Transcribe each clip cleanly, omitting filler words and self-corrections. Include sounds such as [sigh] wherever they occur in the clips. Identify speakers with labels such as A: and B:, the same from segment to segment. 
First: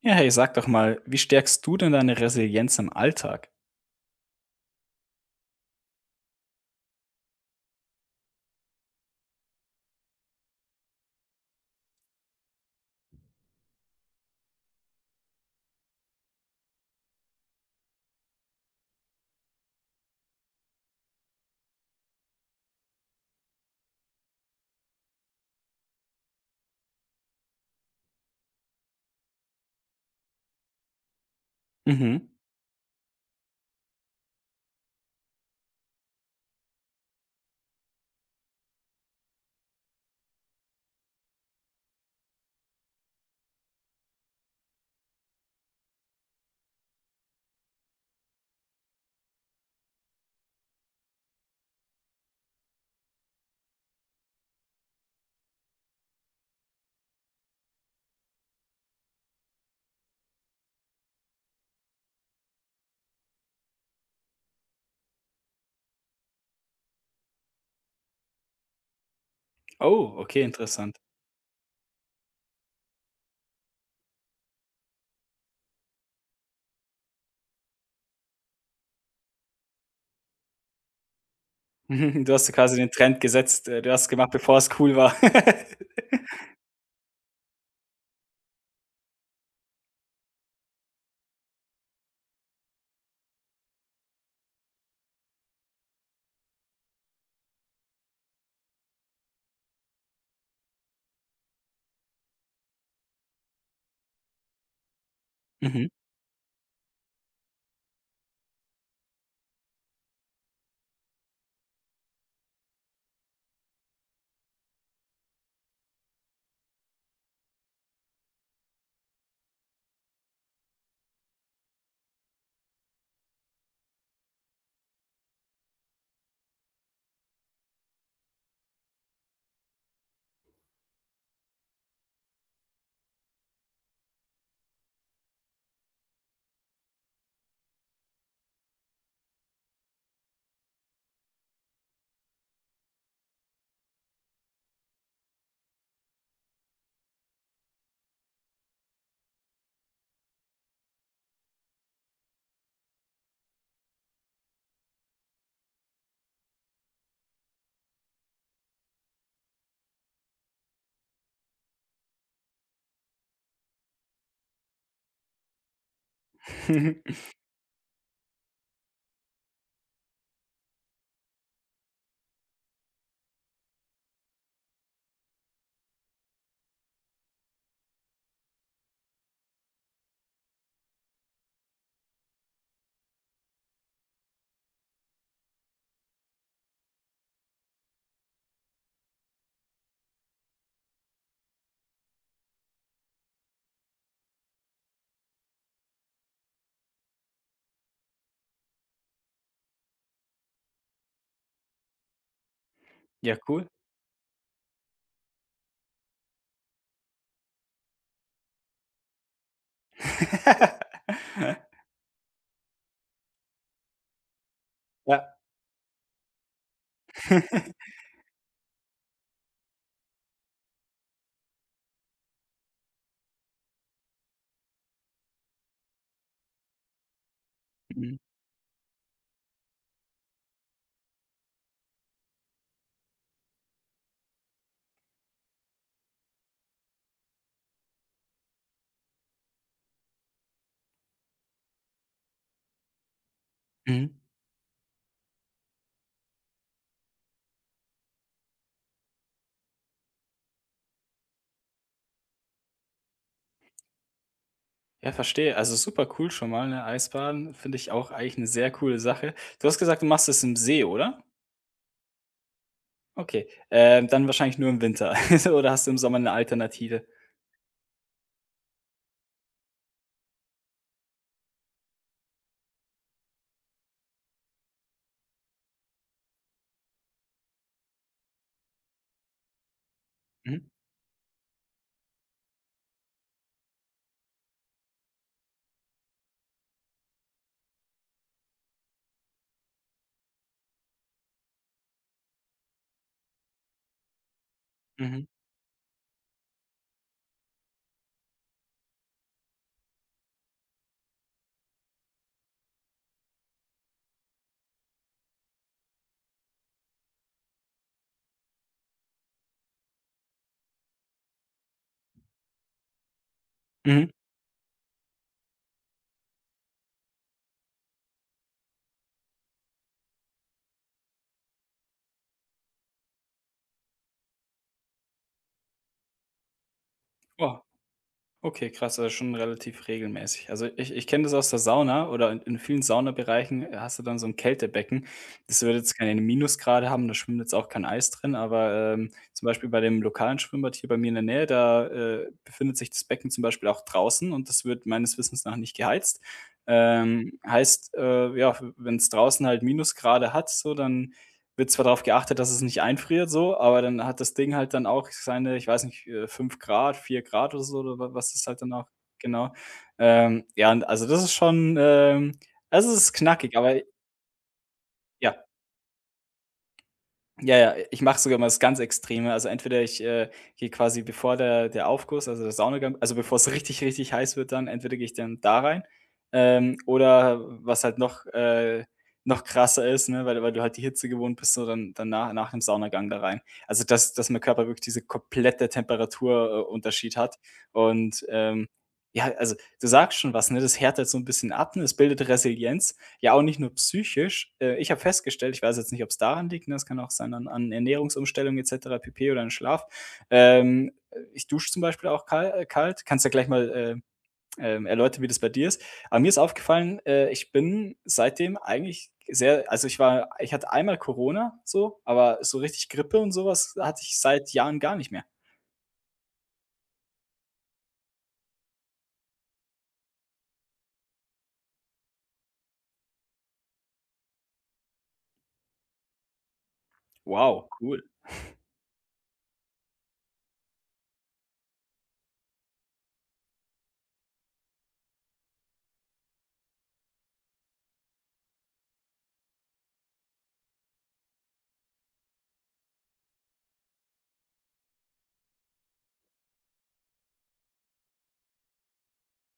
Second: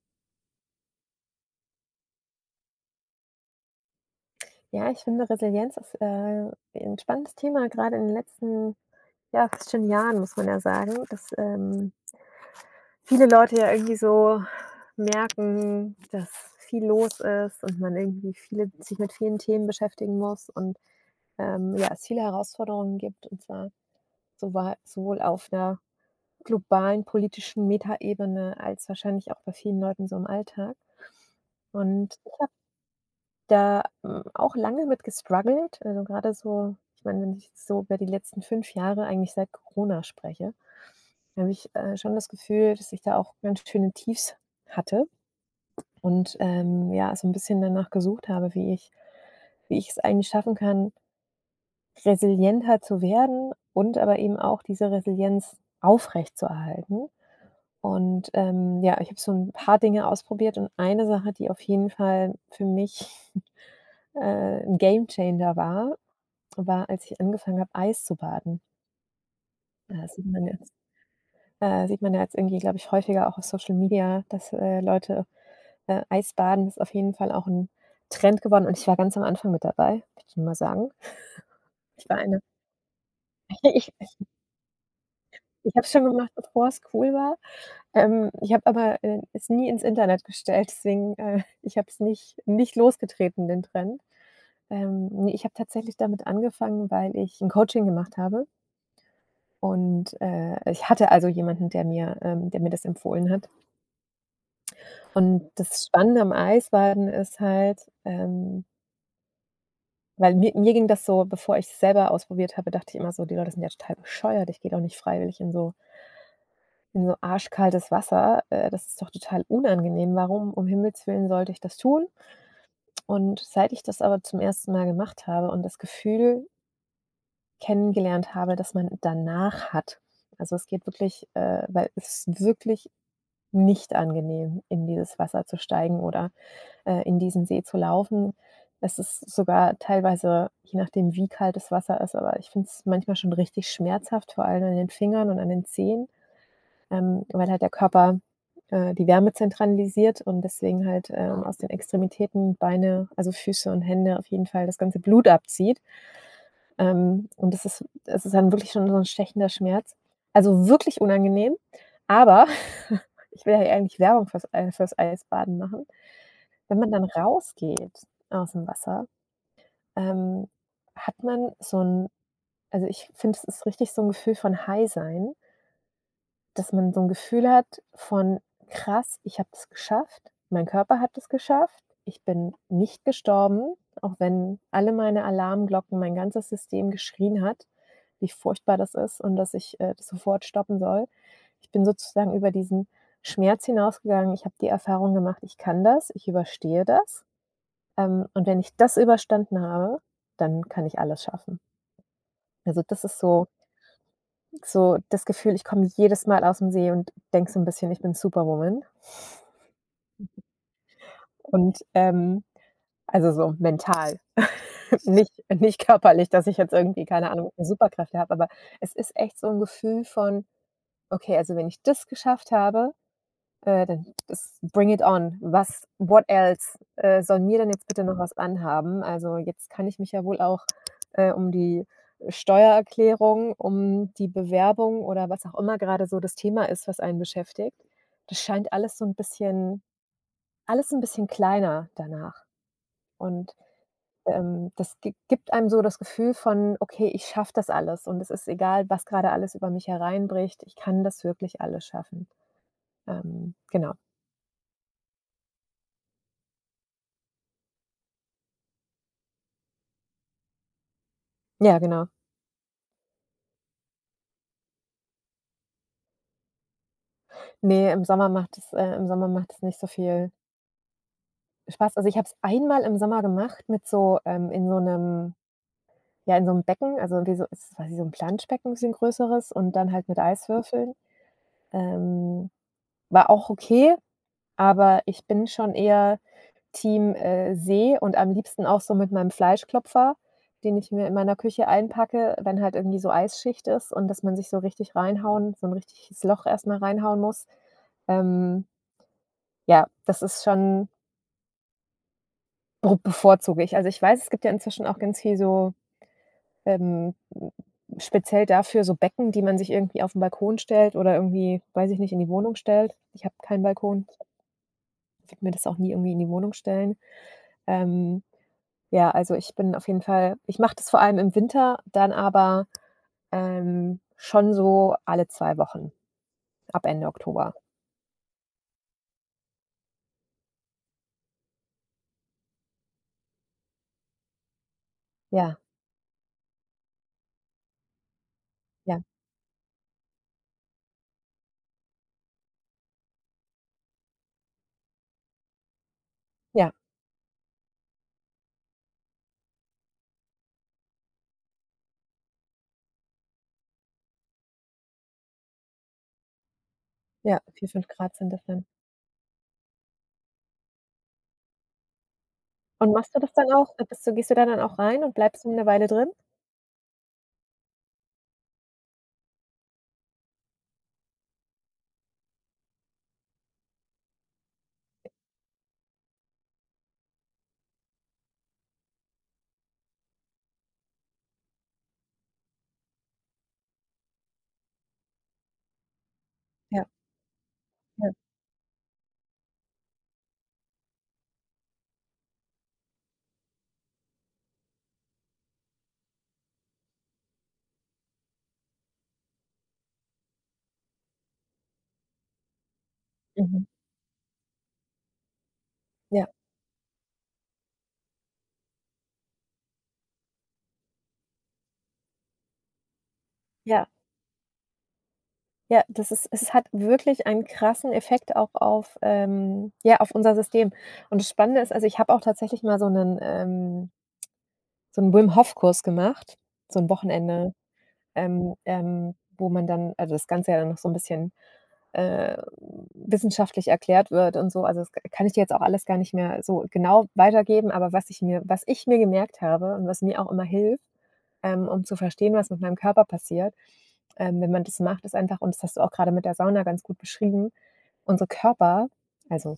A: Ja, hey, sag doch mal, wie stärkst du denn deine Resilienz im Alltag?
B: Ja, ich finde, Resilienz ist 'n spannendes Thema, gerade in den letzten, ja, fast schon Jahren, muss man ja sagen, dass viele Leute ja irgendwie so merken, dass viel los ist und man irgendwie viele sich mit vielen Themen beschäftigen muss und, ja, es viele Herausforderungen gibt, und zwar sowa sowohl auf 'ner globalen politischen Metaebene als wahrscheinlich auch bei vielen Leuten so im Alltag. Und
A: Mhm.
B: da auch lange mit gestruggelt. Also, gerade so ich meine, wenn ich jetzt so über die letzten 5 Jahre, eigentlich seit Corona spreche, habe ich schon das Gefühl, dass ich da auch ganz schöne Tiefs hatte und, ja, so ein bisschen danach gesucht habe, wie ich es eigentlich schaffen kann, resilienter zu werden und aber eben auch diese Resilienz aufrechtzuerhalten. Und, ja, ich habe so ein paar Dinge ausprobiert und eine Sache, die auf jeden Fall für mich, [laughs] äh, 'n Gamechanger war, als ich angefangen habe, Eis zu baden. Ja, das
A: Oh,
B: sieht
A: okay,
B: man jetzt
A: interessant. [laughs]
B: äh, sieht man ja jetzt irgendwie, glaube ich, häufiger auch auf Social Media, dass Leute, Eis baden ist auf jeden Fall auch ein Trend geworden und ich war ganz am Anfang mit dabei, möchte ich mal sagen. Ich war
A: Mhm, du
B: eine.
A: hast ja quasi den Trend
B: [laughs]
A: gesetzt. Du
B: ich
A: hast es
B: ich
A: gemacht, bevor es cool war. [laughs]
B: ich habe es schon gemacht, bevor es cool war. Ich habe aber, es nie ins Internet gestellt, [laughs] ich habe es nicht losgetreten, den Trend. Ne, ich habe tatsächlich damit angefangen, weil ich 'n Coaching gemacht habe und ich hatte also jemanden, der mir das empfohlen hat. Und
A: Mhm.
B: das Spannende am Eisbaden ist halt, weil mir ging das so, bevor ich's selber ausprobiert habe, dachte ich immer so: „Die Leute sind ja total bescheuert. Ich gehe doch nicht freiwillig in so arschkaltes Wasser. Das ist doch total unangenehm. Warum um Himmels Willen sollte ich das tun?“ Und seit ich das aber zum ersten Mal gemacht habe und das Gefühl kennengelernt habe, dass man danach hat, also, es geht wirklich, weil es ist wirklich nicht angenehm, in dieses Wasser zu steigen oder in diesen See zu laufen. Es ist sogar teilweise, je nachdem, wie kalt das Wasser ist, aber ich finde es manchmal schon richtig schmerzhaft, vor allem an den Fingern und an den Zehen, weil halt der Körper, die Wärme zentralisiert und deswegen halt aus den Extremitäten, Beine, also Füße und Hände, auf jeden Fall das ganze Blut abzieht. Und das ist dann wirklich schon so ein stechender Schmerz. Also, wirklich unangenehm, aber [laughs] ich will ja eigentlich Werbung fürs Eisbaden machen. Wenn man dann
A: [laughs]
B: rausgeht aus dem Wasser, ähm, hat man so ein, also, ich finde, es ist richtig so ein Gefühl von High sein. Dass man so 'n Gefühl hat von: „Krass, ich habe das geschafft. Mein Körper hat es geschafft. Ich bin nicht gestorben, auch wenn alle meine Alarmglocken, mein ganzes System geschrien hat, wie furchtbar das ist und dass ich das sofort stoppen soll.“ Ich bin sozusagen über diesen Schmerz hinausgegangen. Ich habe die Erfahrung gemacht: „Ich kann das, ich überstehe das, und wenn ich das überstanden habe, dann kann ich alles schaffen.“ Also, das ist
A: Ja,
B: so,
A: cool.
B: so das Gefühl, ich komme jedes Mal aus dem See und denke so ein bisschen, ich bin Superwoman und,
A: [laughs]
B: ähm also so mental, [laughs] nicht
A: Ja.
B: nicht körperlich, dass ich jetzt irgendwie, keine Ahnung,
A: [laughs]
B: Superkräfte habe, aber es ist echt so ein Gefühl von: „Okay, also wenn ich das geschafft habe, dann das bring it on. Was what else soll mir denn jetzt bitte
A: Mhm.
B: noch was anhaben? Also, jetzt kann ich mich ja wohl auch um die Steuererklärung, um die Bewerbung oder was auch immer gerade so das Thema ist, was einen beschäftigt. Das scheint alles so ein bisschen, alles ein bisschen kleiner danach. Und,
A: Mhm.
B: ähm, das gi gibt einem so das Gefühl von: „Okay, ich schaffe das alles und es ist egal, was gerade alles über mich hereinbricht. Ich kann das wirklich alles schaffen.“ Genau.
A: Ja, verstehe. Also super cool schon mal, ne? Eisbaden finde ich auch eigentlich eine sehr coole Sache. Du hast gesagt, du machst es im See, oder?
B: Ja, genau.
A: Okay. Dann wahrscheinlich nur im Winter [laughs] oder hast du im Sommer eine Alternative?
B: Ne, im Sommer macht es nicht so viel Spaß. Also, ich habe es einmal im Sommer gemacht mit so in so 'nem, ja, in so 'nem Becken, also wie so ist quasi so 'n Planschbecken, bisschen größeres und dann halt mit
A: Mhm,
B: Eiswürfeln. Ähm, war auch okay, aber ich bin schon eher Team See und am liebsten auch so mit meinem Fleischklopfer, den ich mir in meiner Küche einpacke, wenn halt irgendwie so Eisschicht ist und dass man sich so richtig
A: mhm,
B: reinhauen, so 'n richtiges Loch erst mal reinhauen muss. Ähm, ja, das ist schon, Bru bevorzuge ich. Also, ich weiß, es gibt ja inzwischen auch ganz viel so, ähm, speziell dafür so Becken, die man sich irgendwie auf'n Balkon stellt oder irgendwie, weiß ich nicht, in die Wohnung stellt. Ich habe keinen
A: mhm.
B: Balkon. Ich würde mir das auch nie irgendwie in die Wohnung stellen. Ähm, ja, also, ich bin auf jeden Fall, ich mache das vor allem im Winter, schon so alle 2 Wochen ab Ende
A: Oh.
B: Oktober.
A: Okay, krass, also schon relativ regelmäßig. Also ich kenne das aus der Sauna oder in vielen Saunabereichen, hast du dann so ein Kältebecken.
B: Ja,
A: Das wird jetzt keine Minusgrade haben, da schwimmt jetzt auch kein Eis drin, aber,
B: ja,
A: zum Beispiel bei dem lokalen Schwimmbad hier bei mir in der Nähe, da befindet sich das Becken zum Beispiel auch draußen und das wird meines Wissens nach nicht geheizt.
B: ja,
A: Heißt, ja, wenn es draußen halt Minusgrade hat so, dann wird zwar darauf geachtet, dass es nicht einfriert so, aber dann hat das Ding halt dann auch seine, ich weiß nicht, 5 C, 4 C
B: ja,
A: oder
B: vier
A: so
B: fünf
A: oder wa
B: Grad sind
A: was
B: das
A: ist halt
B: dann.
A: dann auch genau. Ja, und also das ist schon, also
B: Und
A: es ist
B: machst du das dann
A: knackig,
B: auch?
A: aber
B: Bist du, gehst du da dann auch rein und
A: ja.
B: bleibst du eine Weile drin?
A: Ja, ja, ich mache sogar mal das ganz Extreme. Also entweder ich gehe quasi, bevor der Aufguss, also der Saunagang, also bevor es richtig, richtig heiß wird dann, entweder gehe ich dann da rein, oder was halt noch, noch krasser ist, ne, weil du halt die Hitze gewohnt bist, so dann nach dem Saunagang da rein. Also, dass mein Körper wirklich diese komplette Temperaturunterschied,
B: Ja,
A: Unterschied hat
B: ja,
A: und, ja, also du sagst schon was, ne, das härtet so ein bisschen ab, ne? Es bildet Resilienz, ja, und nicht nur psychisch. Ich habe festgestellt, ich weiß jetzt nicht, ob es daran liegt, ne, es kann auch sein an Ernährungsumstellung et cetera pp. Oder an Schlaf. Ich dusche zum Beispiel auch kalt. Kannst ja gleich
B: mhm,
A: mal, erläutern, wie das bei dir ist. Aber
B: ja.
A: mir ist aufgefallen, ich bin seitdem eigentlich sehr, also, ich hatte einmal Corona so, aber so richtig Grippe und sowas
B: Ja,
A: hatte ich seit Jahren gar nicht mehr.
B: ja, das ist, es hat wirklich einen krassen Effekt auch auf, ja, auf unser System. Und das Spannende ist, also, ich habe auch tatsächlich mal so einen so einen Wim-Hof-Kurs gemacht, so ein Wochenende,
A: Wow, cool.
B: wo man dann, also, das Ganze ja dann noch so ein bisschen, äh, wissenschaftlich erklärt wird und so. Also, das kann ich dir jetzt auch alles gar nicht mehr so genau weitergeben, aber was ich mir gemerkt habe und was mir auch immer hilft, um zu verstehen, was mit meinem Körper passiert, wenn man das macht, ist einfach, und das hast du auch gerade mit der Sauna ganz gut beschrieben, unsere Körper, also,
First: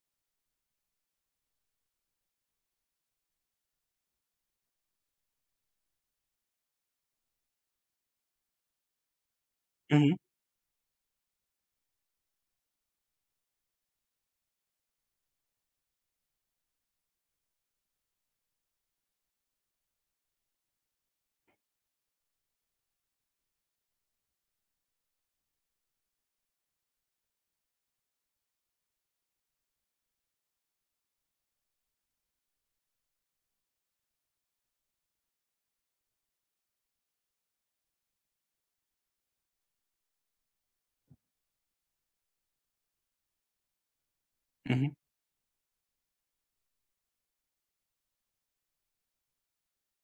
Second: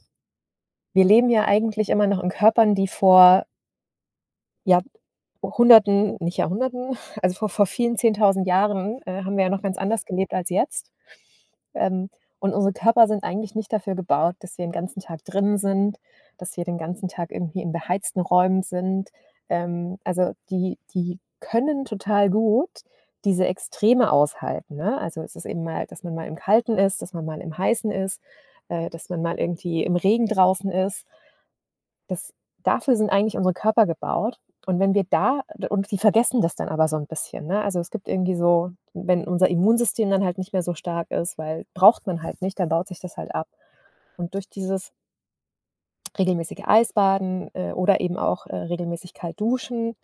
B: wir leben ja eigentlich immer noch in Körpern, die vor, ja, Hunderten, nicht Jahrhunderten, [laughs] also vor vielen 10.000 Jahren, haben wir ja noch ganz anders
A: Mhm,
B: gelebt als jetzt. Ähm, und unsere Körper sind eigentlich nicht dafür gebaut, dass wir den ganzen Tag drin sind, dass wir den ganzen Tag irgendwie in beheizten Räumen sind. Also, die können total gut diese Extreme aushalten, ne? Also, es ist eben mal, dass man mal im Kalten ist, dass man mal im Heißen ist, dass man mal irgendwie im Regen draußen ist. Das, dafür sind eigentlich unsere Körper gebaut. Und wenn wir da, und die vergessen das dann aber so ein bisschen, ne? Also, es gibt irgendwie so, wenn unser Immunsystem dann halt nicht mehr so stark ist, weil braucht man halt nicht, dann baut sich das halt ab. Und durch
A: mhm.
B: dieses regelmäßige Eisbaden, oder eben auch, regelmäßig kalt duschen,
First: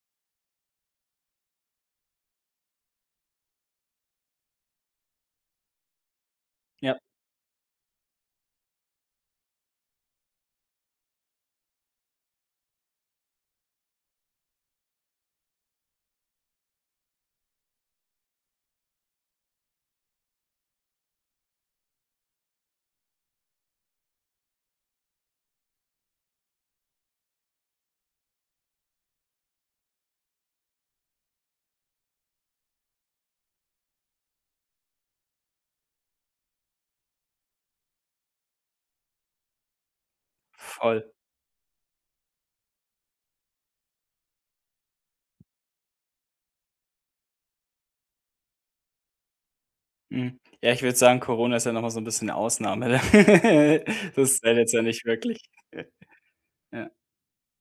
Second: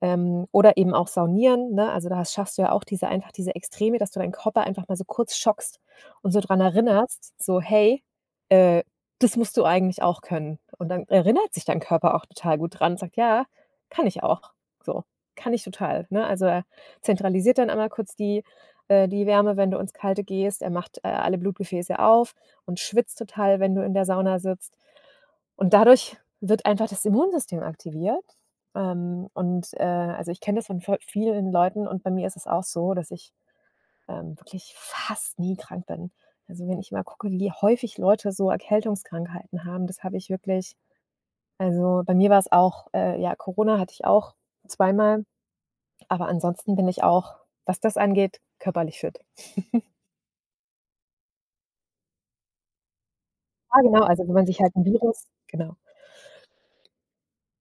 B: oder eben auch saunieren, ne? Also, da schaffst du ja auch diese, einfach diese Extreme, dass du deinen Körper einfach mal so kurz schockst und so dran
A: Ja,
B: erinnerst, so: „Hey, äh, das musst du eigentlich auch können.“ Und dann erinnert sich dein Körper auch total gut dran und sagt: „Ja, kann ich auch. So, kann ich total“, ne? Also, er zentralisiert dann einmal kurz die, die Wärme, wenn du ins Kalte gehst. Er macht, alle Blutgefäße auf und schwitzt total, wenn du in der Sauna sitzt. Und dadurch wird einfach das Immunsystem aktiviert. Also, ich kenne das von voll vielen Leuten und bei mir ist es auch so, dass ich wirklich fast nie krank bin. Also, wenn ich mal gucke, wie häufig Leute so Erkältungskrankheiten haben, das habe ich wirklich,
A: voll.
B: also, bei mir war es auch, ja, Corona hatte ich auch zweimal, aber ansonsten bin ich auch, was das angeht, körperlich fit. [laughs]
A: Mhm. Ja, ich würde sagen, Corona ist ja noch mal so 'n bisschen 'ne Ausnahme.
B: Ah,
A: [laughs]
B: genau, also, wenn
A: Das
B: man
A: zählt
B: sich
A: jetzt
B: halt
A: ja
B: ein
A: nicht
B: Virus,
A: wirklich.
B: genau.
A: Ja.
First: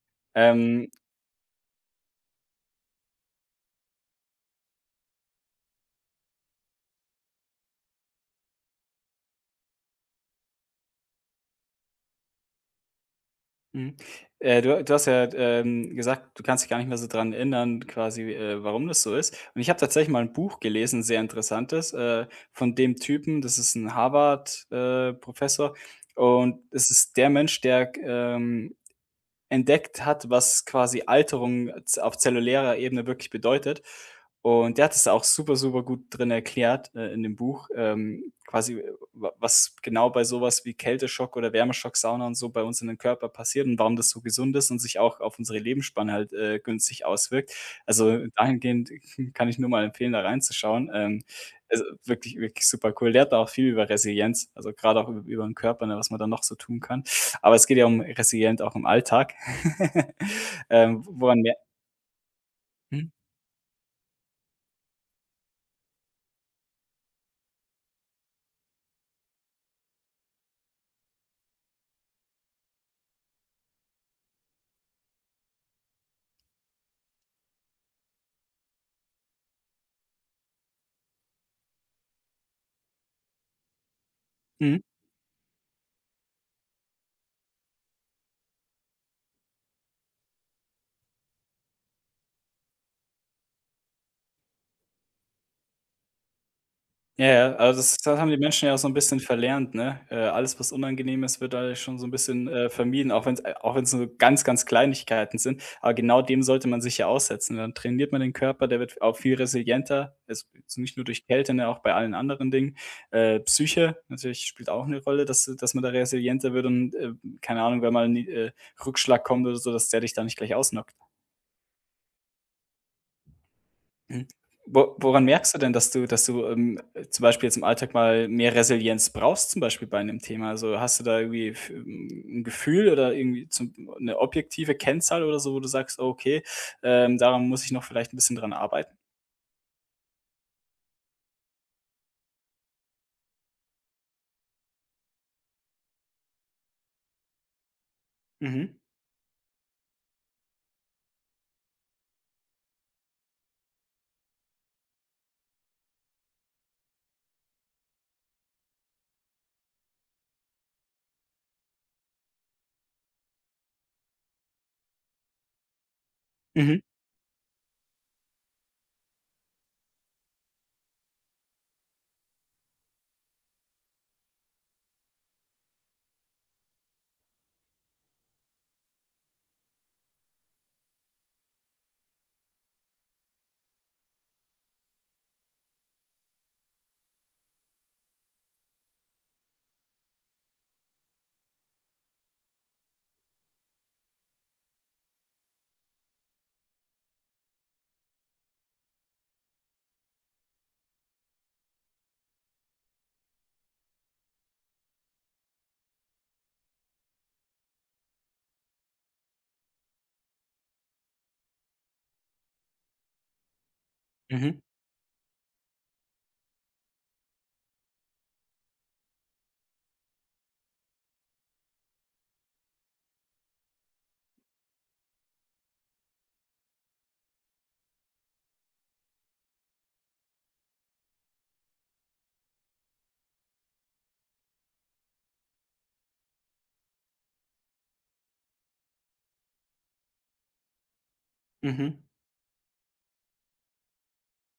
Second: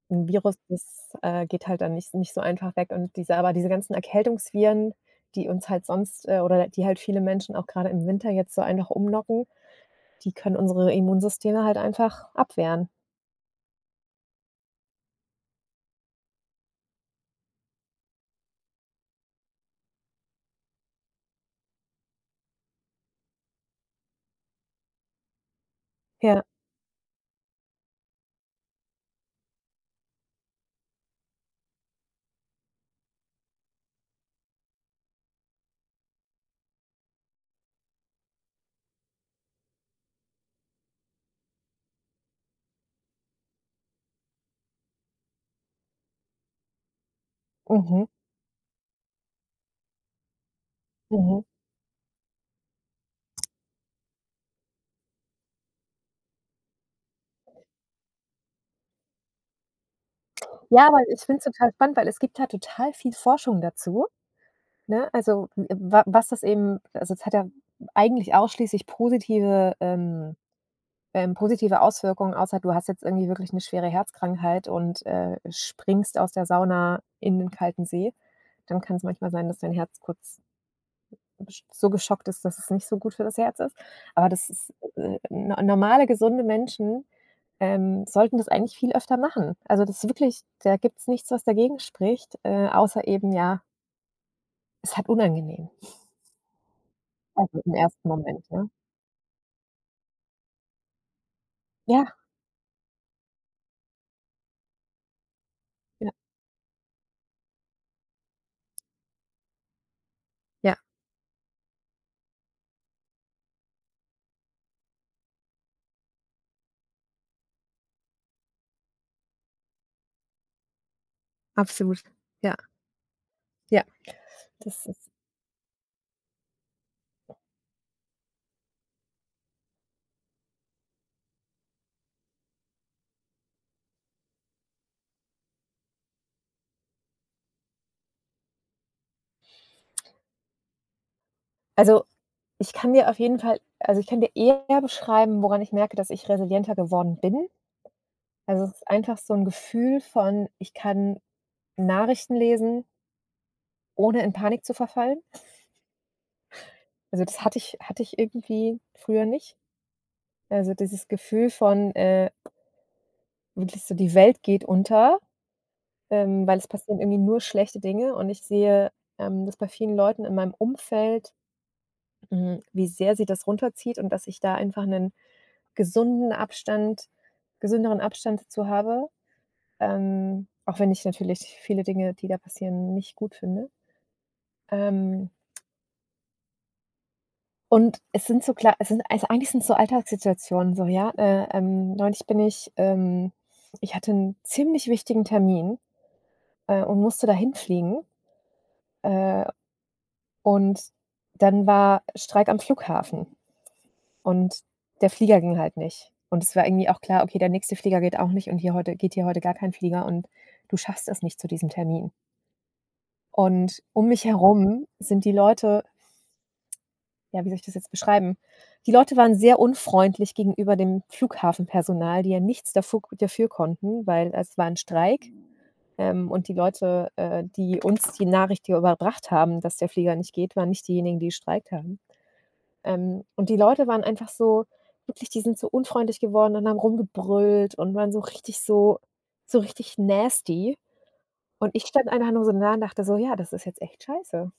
B: Ein Virus,
A: Ähm,
B: das geht halt dann nicht so einfach weg, und diese ganzen Erkältungsviren, die uns halt sonst, oder die halt viele Menschen auch gerade im Winter jetzt so einfach umnocken, die können unsere Immunsysteme halt einfach abwehren.
A: mhm. Du hast ja, gesagt, du kannst dich gar nicht mehr so dran erinnern quasi, warum das so ist. Und ich habe tatsächlich mal 'n Buch gelesen, sehr interessantes, von dem Typen, das ist 'n Harvard, Professor,
B: Ja,
A: und es ist der Mensch, der, entdeckt hat, was quasi Alterung auf zellulärer Ebene wirklich bedeutet. Und der hat es auch super, super gut drin erklärt, in dem Buch, quasi, wa was genau bei sowas wie Kälteschock oder Wärmeschock, Sauna und so bei uns in den Körper passiert und warum das so gesund ist und sich auch auf unsere Lebensspanne halt, günstig auswirkt.
B: mhm,
A: Also, dahingehend [laughs] kann ich nur mal empfehlen, da reinzuschauen.
B: mhm.
A: Also, wirklich, wirklich super cool. Der hat da auch viel über Resilienz, also gerade auch üb über den Körper, ne, was man da noch so tun kann. Aber es geht ja um resilient auch im Alltag. [laughs]
B: Ja, aber ich
A: Woran
B: finde es
A: mer
B: total spannend, weil es gibt halt total
A: Mhm,
B: viel Forschung dazu, ne? Also, w wa was das eben, also, es hat ja eigentlich ausschließlich positive, positive Auswirkungen, außer du hast jetzt irgendwie wirklich eine schwere Herzkrankheit und springst aus der Sauna in den kalten See, dann kann es manchmal sein, dass dein Herz kurz gesch so geschockt ist, dass es nicht so gut für das Herz ist. Aber das ist,
A: mhm.
B: no normale, gesunde Menschen, sollten das eigentlich viel öfter machen. Also, das ist wirklich, da gibt es nichts, was dagegen spricht, außer eben, ja, es hat unangenehm.
A: Ja, ja,
B: Also, im
A: also das
B: ersten
A: das haben die
B: Moment,
A: Menschen
B: ne?
A: ja auch so ein bisschen verlernt, ne? Alles, was unangenehm ist, wird dadurch schon so ein
B: Ja,
A: bisschen, vermieden, auch wenn es nur ganz, ganz Kleinigkeiten sind. Aber
B: ja,
A: genau dem sollte man sich ja aussetzen. Dann trainiert man den Körper, der wird auch viel resilienter. Also,
B: ja,
A: jetzt nicht nur durch Kälte, ne, auch bei allen anderen Dingen. Psyche natürlich spielt auch eine Rolle, dass man da resilienter wird, und keine Ahnung, wenn mal ein Rückschlag kommt oder so, dass der dich da nicht gleich ausnockt.
B: absolut. Ja, ja,
A: Mhm.
B: das
A: Wo
B: ist
A: woran merkst du denn, dass du, zum Beispiel jetzt im Alltag mal mehr Resilienz brauchst, zum Beispiel bei einem Thema? Also, hast du da irgendwie f 'n Gefühl oder irgendwie zum 'ne objektive Kennzahl oder so, wo du sagst: „Okay, daran muss ich noch vielleicht ein bisschen dran arbeiten?“
B: also. Ich kann dir auf jeden Fall, also, ich kann dir eher beschreiben, woran ich merke, dass ich resilienter geworden bin. Also, es
A: Mhm.
B: ist einfach so ein Gefühl von, ich kann Nachrichten lesen, ohne in Panik zu verfallen. Also, das hatte ich irgendwie früher nicht. Also, dieses Gefühl von, wirklich so die Welt geht unter, weil es
A: Mhm.
B: passieren irgendwie nur schlechte Dinge und ich sehe, das bei vielen Leuten in meinem Umfeld. Hm, wie sehr sie das runterzieht und dass ich da einfach einen gesunden Abstand gesünderen Abstand dazu habe, auch wenn ich natürlich viele Dinge, die da passieren, nicht gut finde. Ähm, und es sind so, klar, es sind, also, eigentlich sind's so Alltagssituationen so, ja. Neulich bin ich, ich hatte einen ziemlich wichtigen Termin, und musste dahin fliegen, äh, und dann war Streik am Flughafen. Und der Flieger ging halt nicht. Und es war irgendwie auch klar: „Okay, der nächste Flieger geht auch nicht und hier heute geht, hier heute gar kein Flieger und du schaffst es nicht zu diesem Termin.“ Und um mich
A: Mhm.
B: herum sind die Leute, ja, wie soll ich das jetzt beschreiben? Die Leute waren sehr unfreundlich gegenüber dem Flughafenpersonal, die ja nichts dafür konnten, weil es war ein Streik, und die Leute, die uns die Nachricht hier überbracht haben, dass der Flieger nicht geht, waren nicht diejenigen, die gestreikt haben. Und die Leute waren einfach so wirklich, die sind so unfreundlich geworden und haben rumgebrüllt und waren so richtig so so richtig nasty. Und ich
A: Mhm.
B: stand einfach nur so da und dachte so: „Ja, das ist jetzt echt scheiße.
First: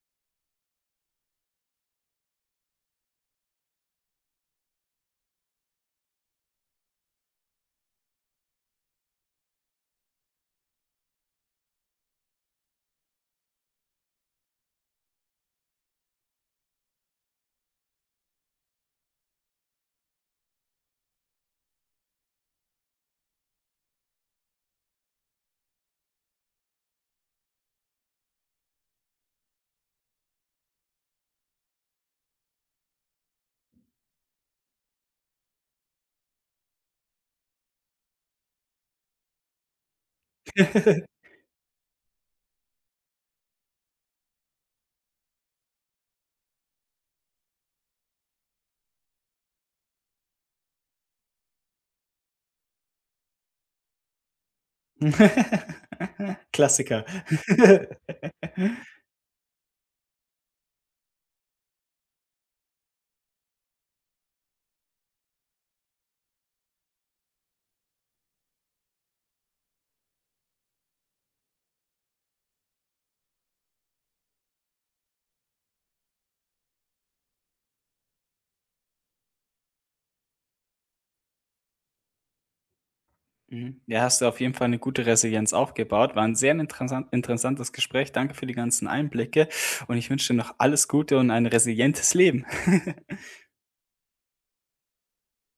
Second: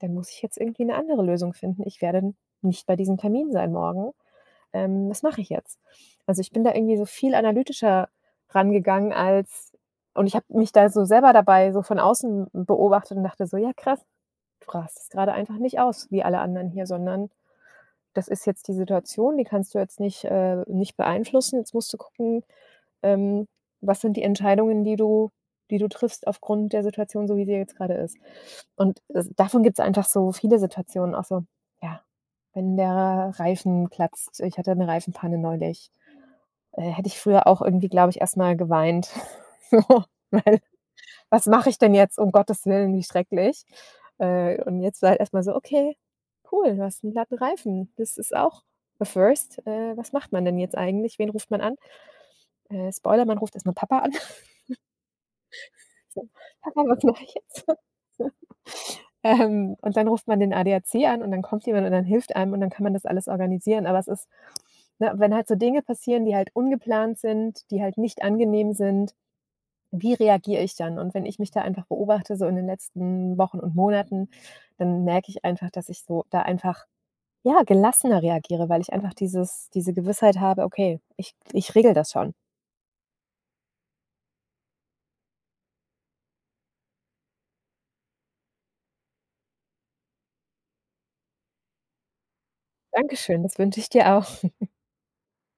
B: Dann muss ich jetzt irgendwie eine andere Lösung finden. Ich werde nicht bei diesem Termin sein morgen. Was mache ich jetzt?“ Also, ich bin da irgendwie so viel analytischer rangegangen als, und ich habe mich da so selber dabei so von außen beobachtet und dachte so: „Ja krass, du rast es gerade einfach nicht aus wie alle anderen hier, sondern das ist jetzt die Situation, die kannst du jetzt nicht, nicht beeinflussen. Jetzt musst du gucken, ähm, was sind die Entscheidungen, die du triffst aufgrund der Situation, so wie sie jetzt gerade ist. Und das, davon gibt es einfach so viele Situationen, auch so, ja, wenn der Reifen platzt. Ich hatte eine Reifenpanne neulich. Hätte ich früher auch irgendwie, glaube ich, erstmal geweint, [laughs] so, weil,
A: [laughs]
B: was mache ich denn jetzt? Um Gottes Willen, wie schrecklich. Und jetzt war halt erst mal so: „Okay, cool, du hast 'n glatten Reifen. Das ist auch a first. Was macht man denn jetzt eigentlich? Wen ruft man an?“ Spoiler, man ruft erst mal Papa an. [laughs] So: „Papa, was
A: Klassiker. [laughs]
B: mache ich jetzt?“ [laughs] Und dann ruft man den ADAC an und dann kommt jemand und dann hilft einem und dann kann man das alles organisieren. Aber es ist, ne, wenn halt so Dinge passieren, die halt ungeplant sind, die halt nicht angenehm sind. Wie reagiere ich dann? Und wenn ich mich da einfach beobachte, so in den letzten Wochen und Monaten, dann merke ich einfach, dass ich so da einfach, ja, gelassener reagiere, weil ich einfach diese Gewissheit habe: „Okay, ich regel das schon.“
A: Mhm. Ja, hast du auf jeden Fall eine gute Resilienz aufgebaut. War ein sehr interessantes Gespräch. Danke für die ganzen Einblicke und ich wünsche dir noch alles Gute und ein resilientes Leben. [laughs]
B: Dankeschön, das wünsche ich dir auch.